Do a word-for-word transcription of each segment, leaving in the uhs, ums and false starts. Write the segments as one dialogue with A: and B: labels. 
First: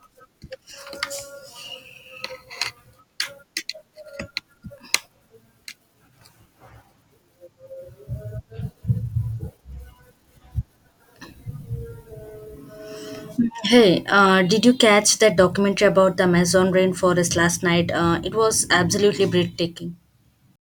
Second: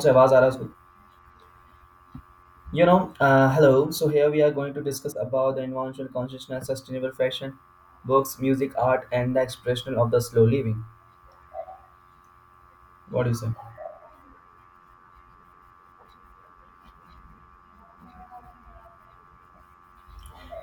A: से आवाज आ रहा है उसको you know uh, hello So here we are going to discuss about the environmental consciousness, sustainable fashion, books, music, art, and the expression of the slow living. What do you say?
B: Hey, uh, did you catch that documentary about the Amazon rainforest last night? Uh, it was absolutely breathtaking.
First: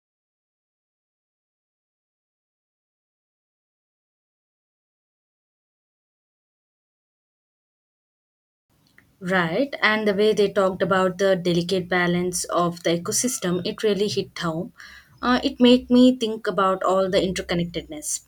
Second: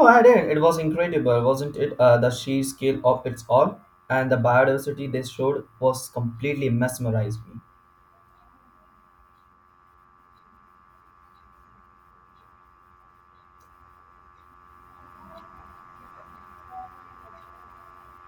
A: Oh, I did. It was incredible, wasn't it? Uh, the sheer scale of its all, and the biodiversity they showed was completely mesmerized me.
B: Right, and the way they talked about the delicate balance of the ecosystem, it really hit home. Uh, it made me think about all the interconnectedness.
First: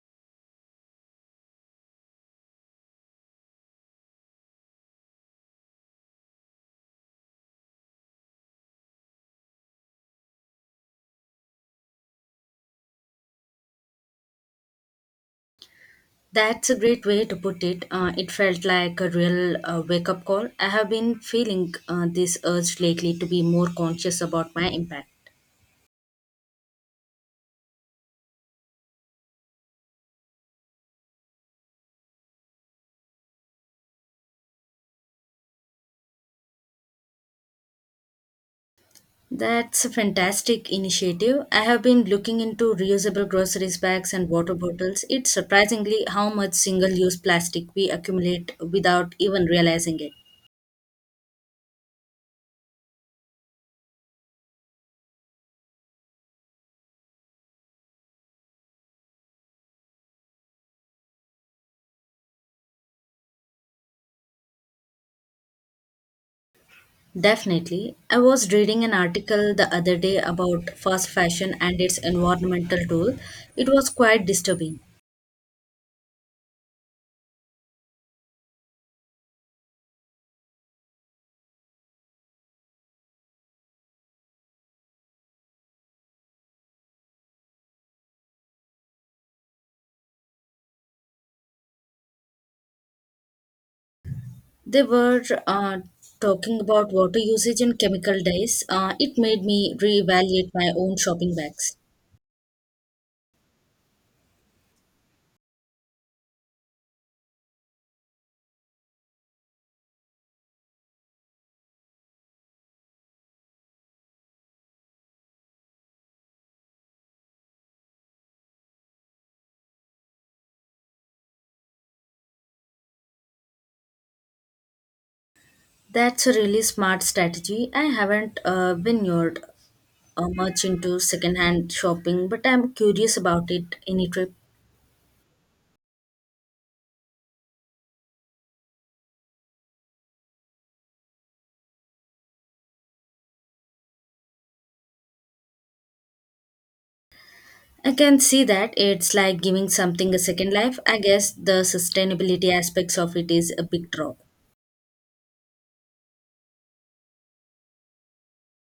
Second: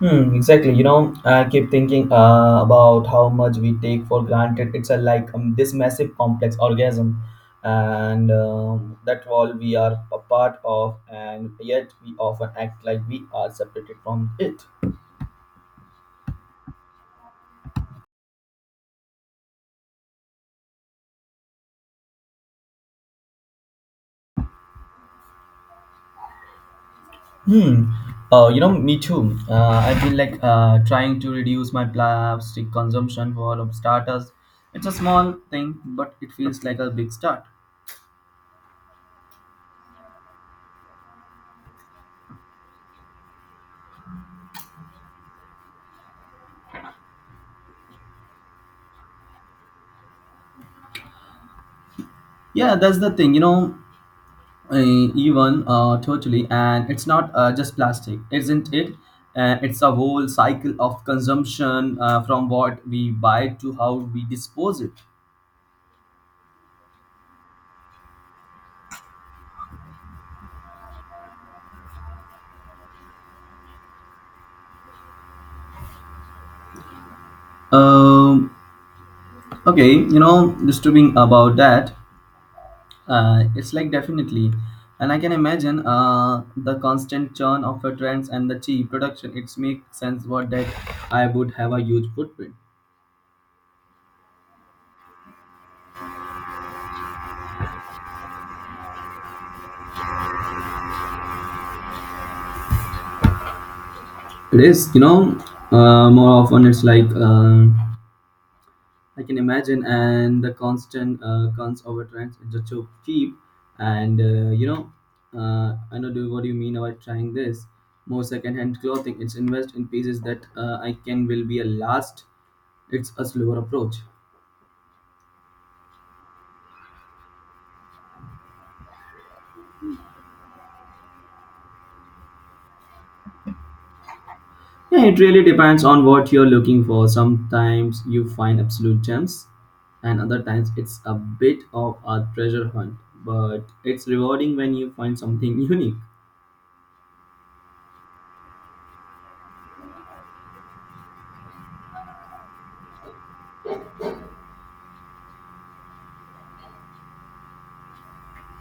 A: Hmm, exactly. You know, I keep thinking uh, about how much we take for granted. It's a, like, um, this massive complex organism, and um, that all we are a part of, and yet we often act like we are separated from it.
B: That's a great way to put it. Uh, it felt like a real uh, wake up call. I have been feeling uh, this urge lately to be more conscious about my impact.
A: Hmm. Uh, you know, me too. Uh, I feel like uh, trying to reduce my plastic consumption for um, starters. It's a small thing, but it feels like a big start.
B: That's a fantastic initiative. I have been looking into reusable groceries bags and water bottles. It's surprisingly how much single use plastic we accumulate without even realizing it.
A: Yeah, that's the thing. You know, uh, even uh, totally, and it's not uh, just plastic, isn't it? Uh, it's a whole cycle of consumption, uh, from what we buy to how we dispose it.
B: Definitely. I was reading an article the other day about fast fashion and its environmental toll. It was quite disturbing.
A: um, okay, you know disturbing about that. Uh, it's like, definitely, and I can imagine uh, the constant churn of the trends and the cheap production. It makes sense what that I would have a huge footprint.
B: They were uh, talking about water usage and chemical dyes. Uh, it made me reevaluate my own shopping bags.
A: It is, you know uh, more often it's like, um I can imagine, and the constant uh, cons over trends is just so cheap. And uh, you know, uh, I know do what do you mean about trying this more secondhand clothing. It's invest in pieces that uh, I can will be a last. It's a slower approach.
B: That's a really smart strategy. I haven't uh, been lured uh, much into secondhand shopping, but I'm curious about it any trip.
A: Yeah, it really depends on what you're looking for. Sometimes you find absolute gems, and other times it's a bit of a treasure hunt. But it's rewarding when you find something unique.
B: I can see that it's like giving something a second life. I guess the sustainability aspects of it is a big draw.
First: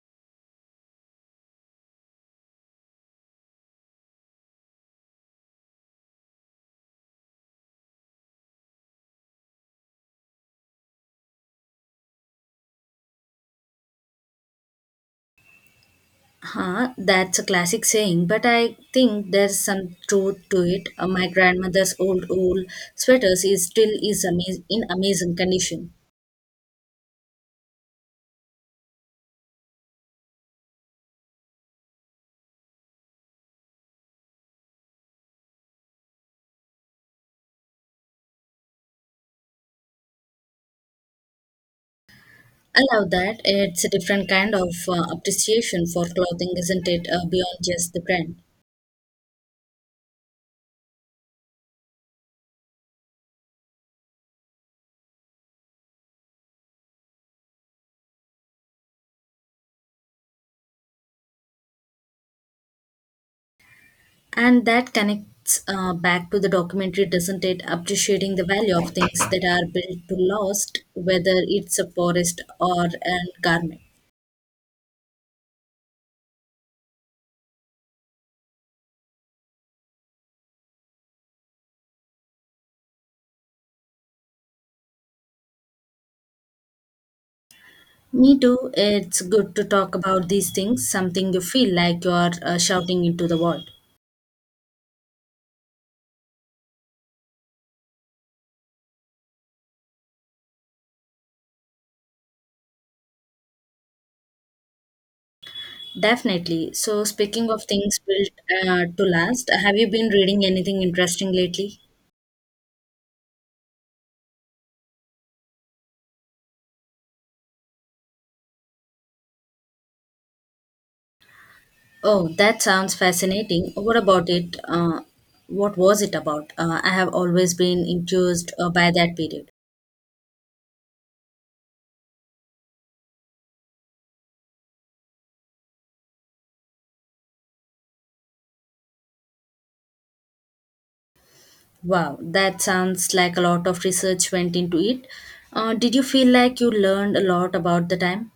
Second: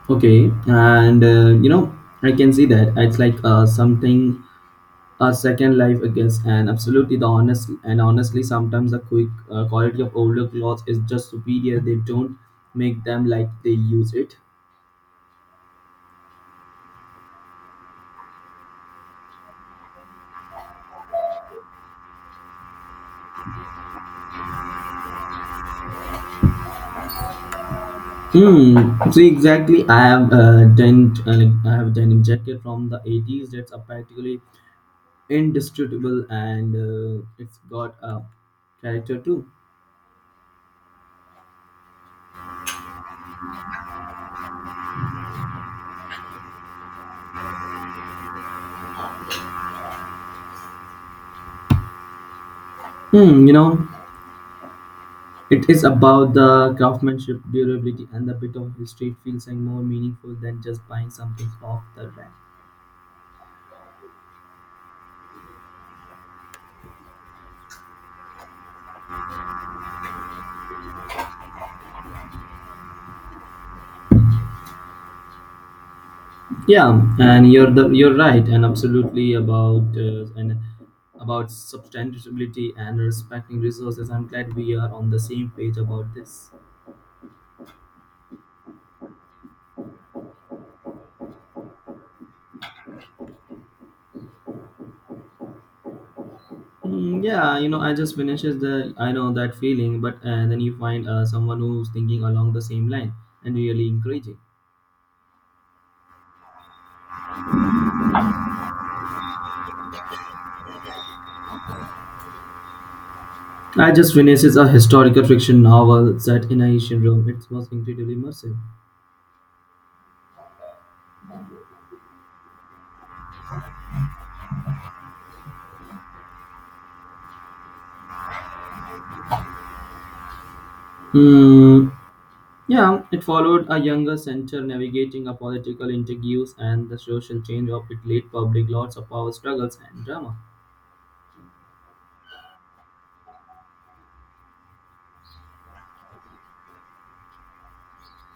A: Okay, and uh, you know, I can see that it's like uh, something a second life, I guess, and absolutely the honest and honestly, sometimes the quick uh, quality of older clothes is just superior. They don't make them like they use it.
B: Huh, that's a classic saying, but I think there's some truth to it. Uh, my grandmother's old wool sweaters is still is amaz- in amazing condition.
A: Hmm. See, exactly. I have uh, denim. Uh, I have denim jacket from the eighties that's a practically indestructible, and uh, it's got a character too.
B: I love that. It's a different kind of uh, appreciation for clothing, isn't it? Uh, beyond just the brand.
A: Hmm. You know. It is about the craftsmanship, durability, and the bit of history. It feels like more meaningful than just buying something off the rack.
B: And that connects uh, back to the documentary, doesn't it? Appreciating the value of things that are built to last, whether it's a forest or a garment.
A: Yeah, and you're the you're right, and absolutely about uh, and about sustainability and respecting resources. I'm glad we are on the same page about this.
B: Me too. It's good to talk about these things, something you feel like you're uh, shouting into the world.
A: Mm, yeah, you know, I just finishes the I know that feeling, but uh, then you find uh, someone who's thinking along the same line and really encouraging.
B: Definitely. So, speaking of things built uh, to last, have you been reading anything interesting lately?
A: I just finishes a historical fiction novel set in ancient Rome. It was incredibly immersive.
B: Oh, that sounds fascinating. What about it? Uh, what was it about? Uh, I have always been enthused uh, by that period.
A: Hmm. Yeah, it followed a younger center navigating a political interviews and the social change of it late public lots of power struggles and drama.
B: Wow, that sounds like a lot of research went into it. Uh, did you feel like you learned a lot about the time?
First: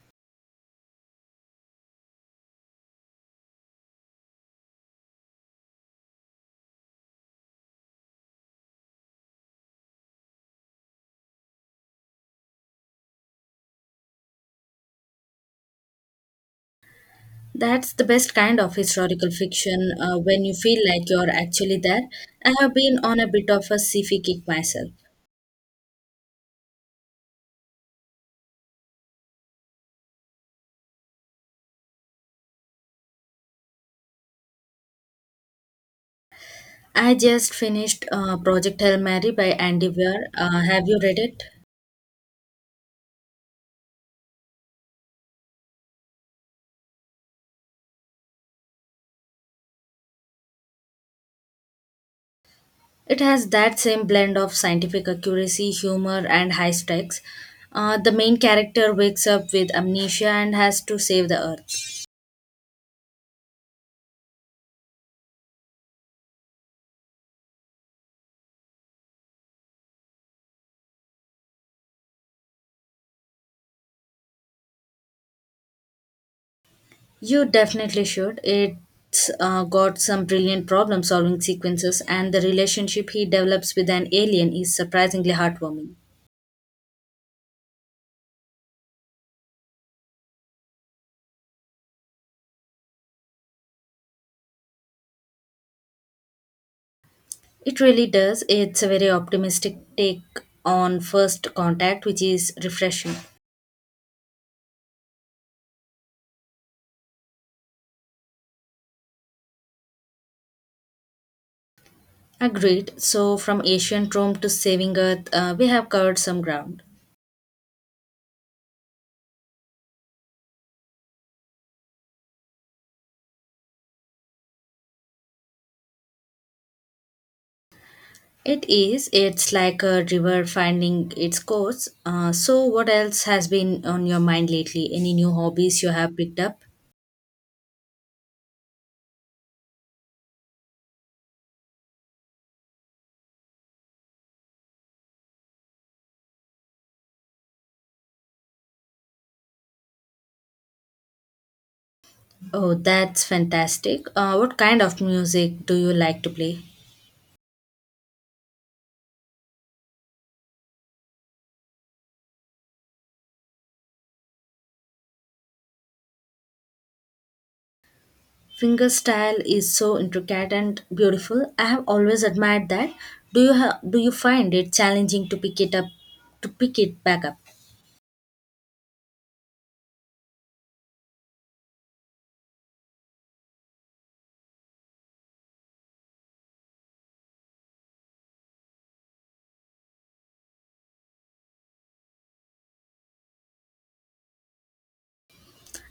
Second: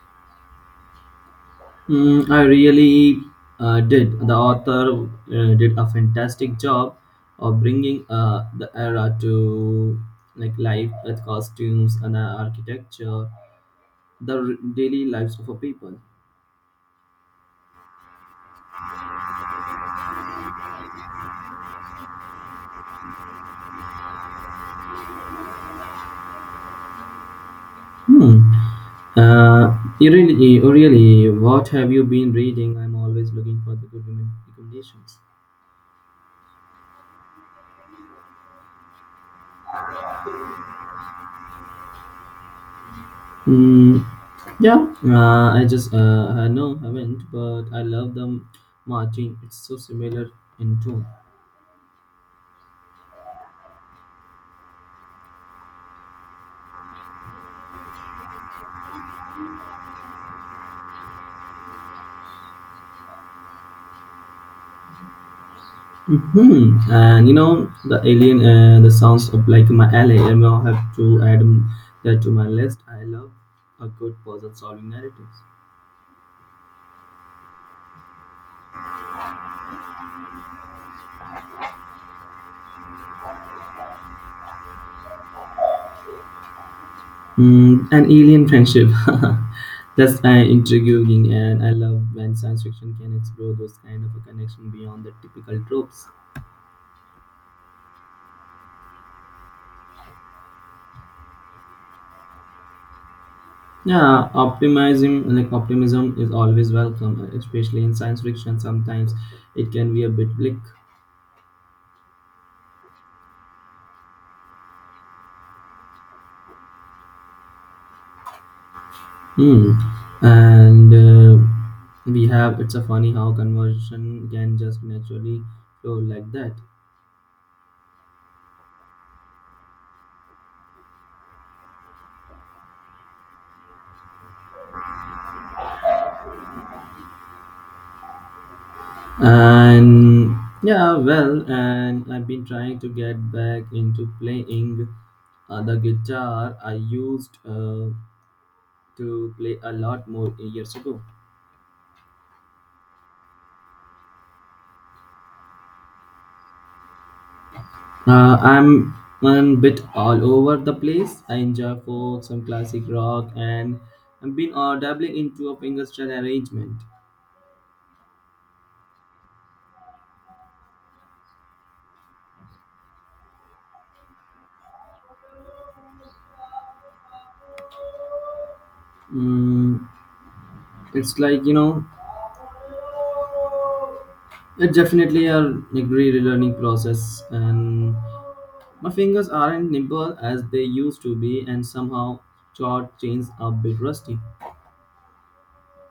A: Hmm. I really uh, did. The author uh, did a fantastic job of bringing uh, the era to like life with costumes and uh, architecture, the r- daily lives of a people.
B: That's the best kind of historical fiction uh, when you feel like you're actually there. I have been on a bit of a sci-fi kick myself.
A: Hmm. Uh, you really, oh really, what have you been reading? I'm always looking for the good women recommendations.
B: I just finished uh, Project Hail Mary by Andy Weir. Uh, have you read it?
A: Hmm. Yeah, uh, I just uh, I know haven't, but I love the Martin. It's so similar in tone.
B: It has that same blend of scientific accuracy, humor, and high stakes. Uh, the main character wakes up with amnesia and has to save the Earth.
A: hmm And you know the alien, uh, the sounds of like my alley. I will have to add um, that to my list. I love a good puzzle solving narrative.
B: You definitely should. It's uh, got some brilliant problem solving sequences, and the relationship he develops with an alien is surprisingly heartwarming.
A: Mm, an alien friendship. That's uh, intriguing, and I love when science fiction can explore those kind of a connection beyond the typical tropes.
B: It really does. It's a very optimistic take on first contact, which is refreshing.
A: Yeah, optimism, like, optimism is always welcome, especially in science fiction. Sometimes it can be a bit bleak.
B: Agreed. So, from ancient Rome to saving Earth, uh, we have covered some ground.
A: Hmm. And uh, we have It's a funny how conversation can just naturally flow like that.
B: It is. It's like a river finding its course. Uh, so, what else has been on your mind lately? Any new hobbies you have picked up?
A: And yeah, well, and I've been trying to get back into playing. Uh, the guitar I used uh, to play a lot more years ago.
B: Oh, that's fantastic. Uh, what kind of music do you like to play?
A: Uh, I'm a bit all over the place. I enjoy folk, some classic rock, and I've been uh, dabbling into a fingerstyle arrangement.
B: Fingerstyle is so intricate and beautiful. I have always admired that. Do you ha- do you find it challenging to pick it up to pick it back up?
A: Mm, it's like, you know, it's definitely, a like, relearning process, and my fingers aren't nimble as they used to be, and somehow chord chains are a bit rusty.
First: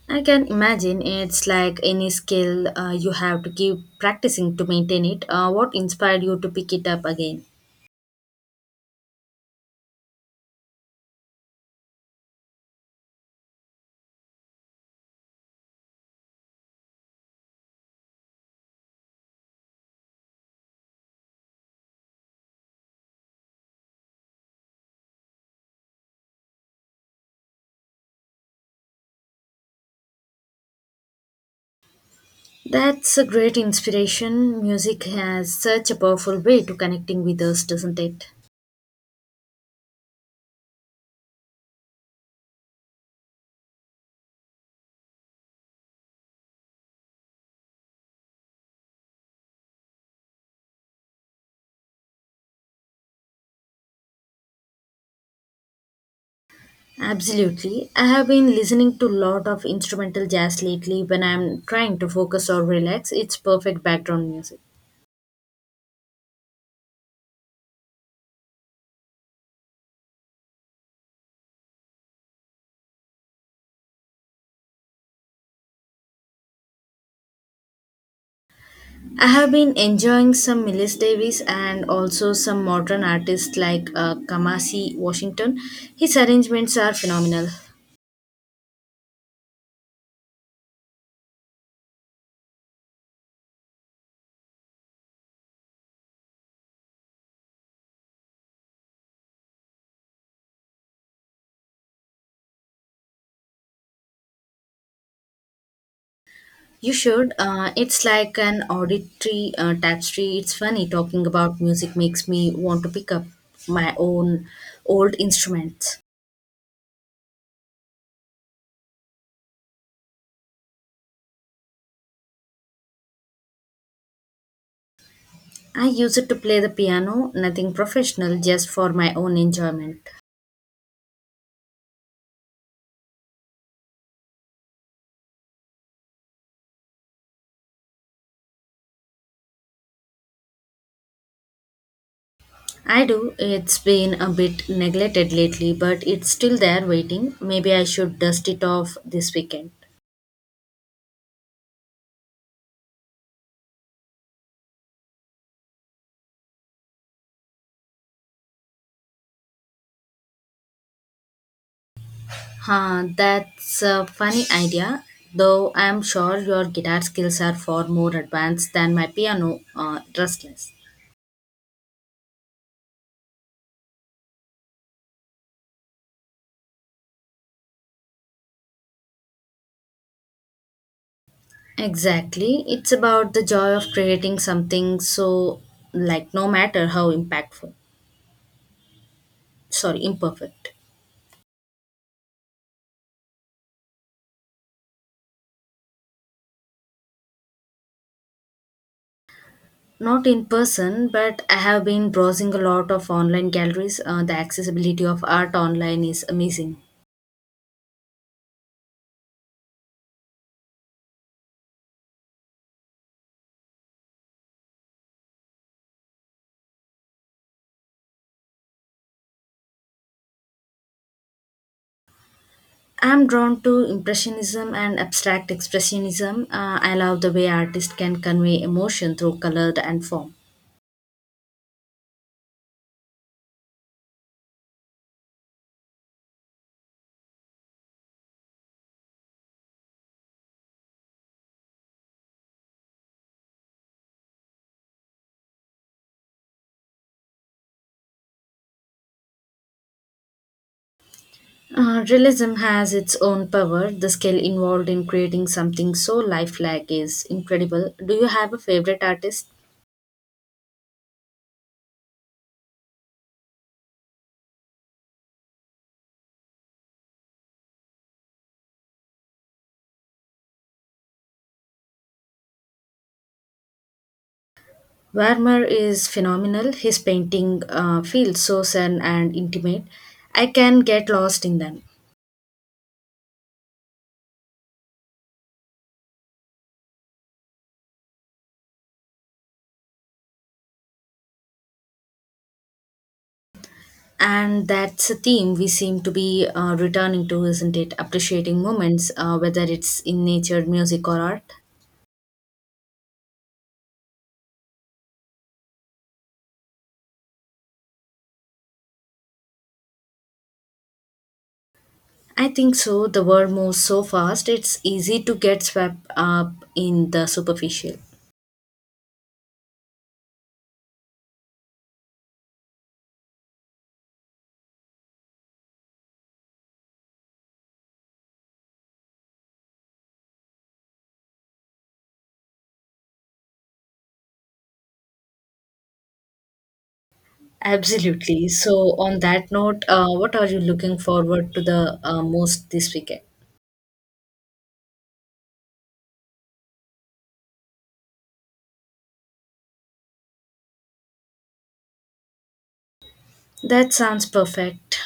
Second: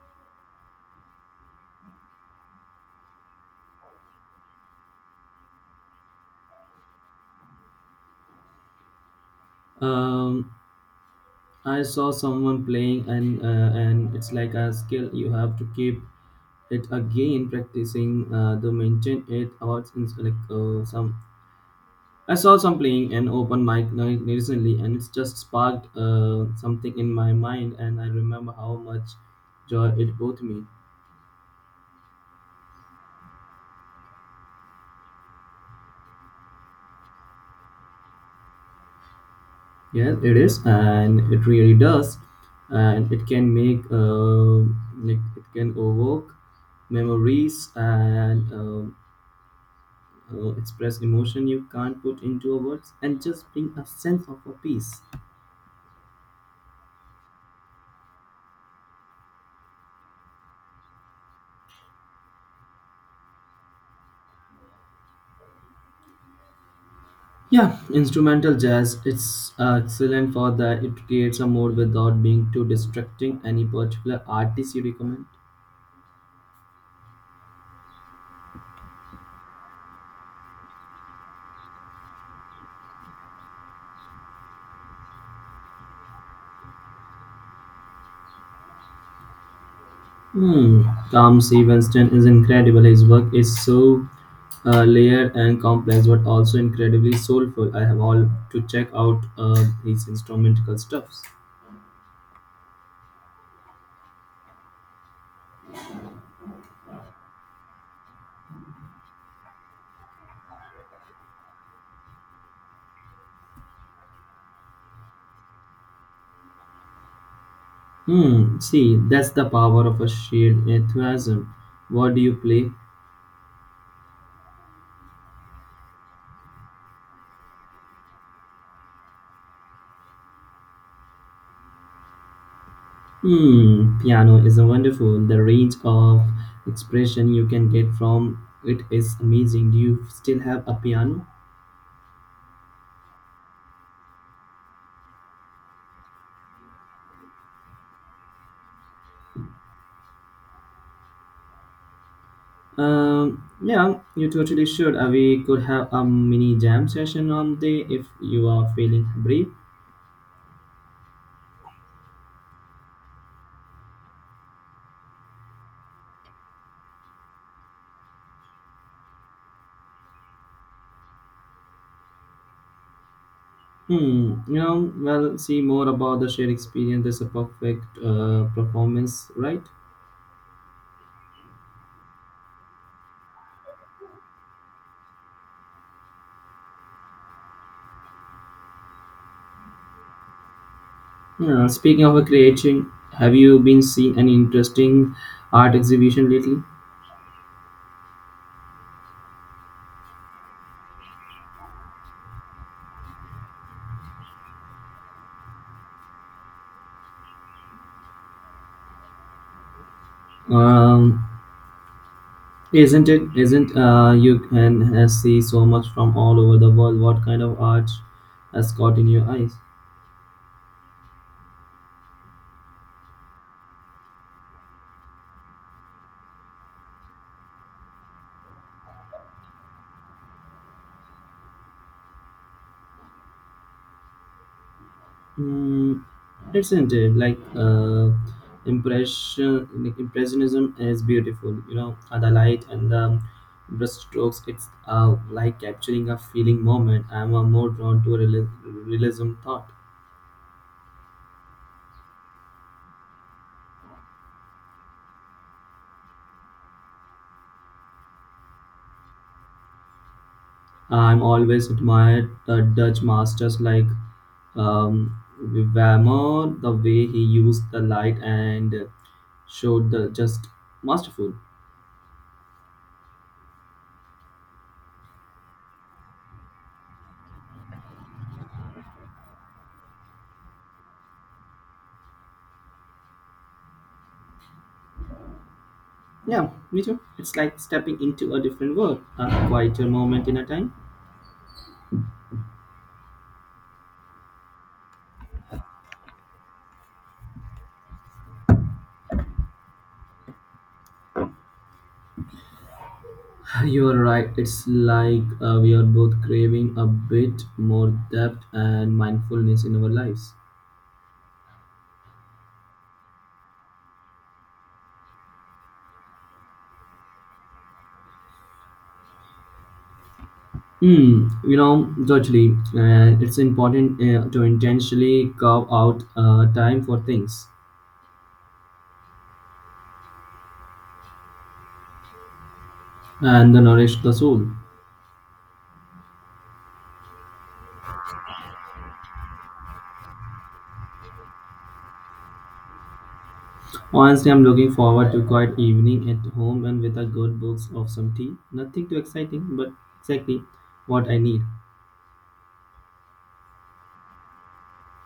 B: I can imagine it's like any skill uh, you have to keep practicing to maintain it. Uh, what inspired you to pick it up again?
A: Um, I saw someone playing, and uh, and it's like a skill you have to keep it again practicing uh, the maintain it, or it's it's like uh, some I saw some playing an open mic night recently, and it's just sparked uh, something in my mind, and I remember how much joy it brought me.
B: That's a great inspiration. Music has such a powerful way to connecting with us, doesn't it?
A: Yes, it is, and it really does, and it can make uh, like, it can evoke memories and um uh, express emotion you can't put into words, and just bring a sense of a peace.
B: Absolutely. I have been listening to a lot of instrumental jazz lately when I'm trying to focus or relax. It's perfect background music.
A: Yeah, instrumental jazz, it's uh, excellent for that. It creates a mood without being too distracting. Any particular artist you recommend?
B: I have been enjoying some Miles Davis and also some modern artists like uh, Kamasi Washington. His arrangements are phenomenal.
A: Hmm tom C Winston is incredible. His work is so uh, layered and complex, but also incredibly soulful. I have all to check out uh, his instrumental stuffs.
B: You should. Uh, it's like an auditory uh, tapestry. It's funny talking about music makes me want to pick up my own old instruments.
A: Hmm see that's the power of a shared enthusiasm. What do you play?
B: I use it to play the piano, nothing professional, just for my own enjoyment.
A: Hmm, piano is a wonderful. The range of expression you can get from it is amazing. Do you still have a piano?
B: I do. It's been a bit neglected lately, but it's still there waiting. Maybe I should dust it off this weekend.
A: Um, yeah, you totally should. Uh, we could have a mini jam session on day if you are feeling brave.
B: Huh, that's a funny idea. Though I'm sure your guitar skills are far more advanced than my piano uh, rustless.
A: Hmm, you know, well, see more about the shared experience. There's a perfect uh, performance, right?
B: Exactly. It's about the joy of creating something so like no matter how impactful, sorry, imperfect.
A: Yeah, speaking of a creation, have you been seeing any interesting art exhibition lately?
B: Not in person, but I have been browsing a lot of online galleries. Uh, the accessibility of art online is amazing.
A: Um, Isn't it? Isn't uh, You can uh, see so much from all over the world. What kind of art has caught in your eyes?
B: I'm drawn to impressionism and abstract expressionism. Uh, I love the way artists can convey emotion through color and form.
A: Mm, isn't it like, uh, impression? Like, impressionism is beautiful. You know, uh, the light and the brushstrokes. It's uh, like capturing a feeling moment. I'm uh, more drawn to reali- realism thought.
B: Uh, realism has its own power. The skill involved in creating something so lifelike is incredible. Do you have a favorite artist?
A: I'm always admired the Dutch masters like, um, Vermeer, the way he used the light and showed the just masterful.
B: Vermeer is phenomenal. His painting uh, feels so sudden and intimate. I can get lost in them.
A: Yeah, me too. It's like stepping into a different world, a quieter moment in a time.
B: And that's a theme we seem to be uh, returning to, isn't it? Appreciating moments, uh, whether it's in nature, music, or art.
A: You're right. It's like uh, we are both craving a bit more depth and mindfulness in our lives.
B: I think so. The world moves so fast, it's easy to get swept up in the superficial.
A: Hmm. You know, totally. And it's important uh, to intentionally carve out uh, time for things and the nourish the soul.
B: Absolutely. So, on that note, uh, what are you looking forward to the uh, most this weekend?
A: Honestly, I'm looking forward to quiet evening at home and with a good books of some tea. Nothing too exciting, but exactly what I need.
B: That sounds perfect.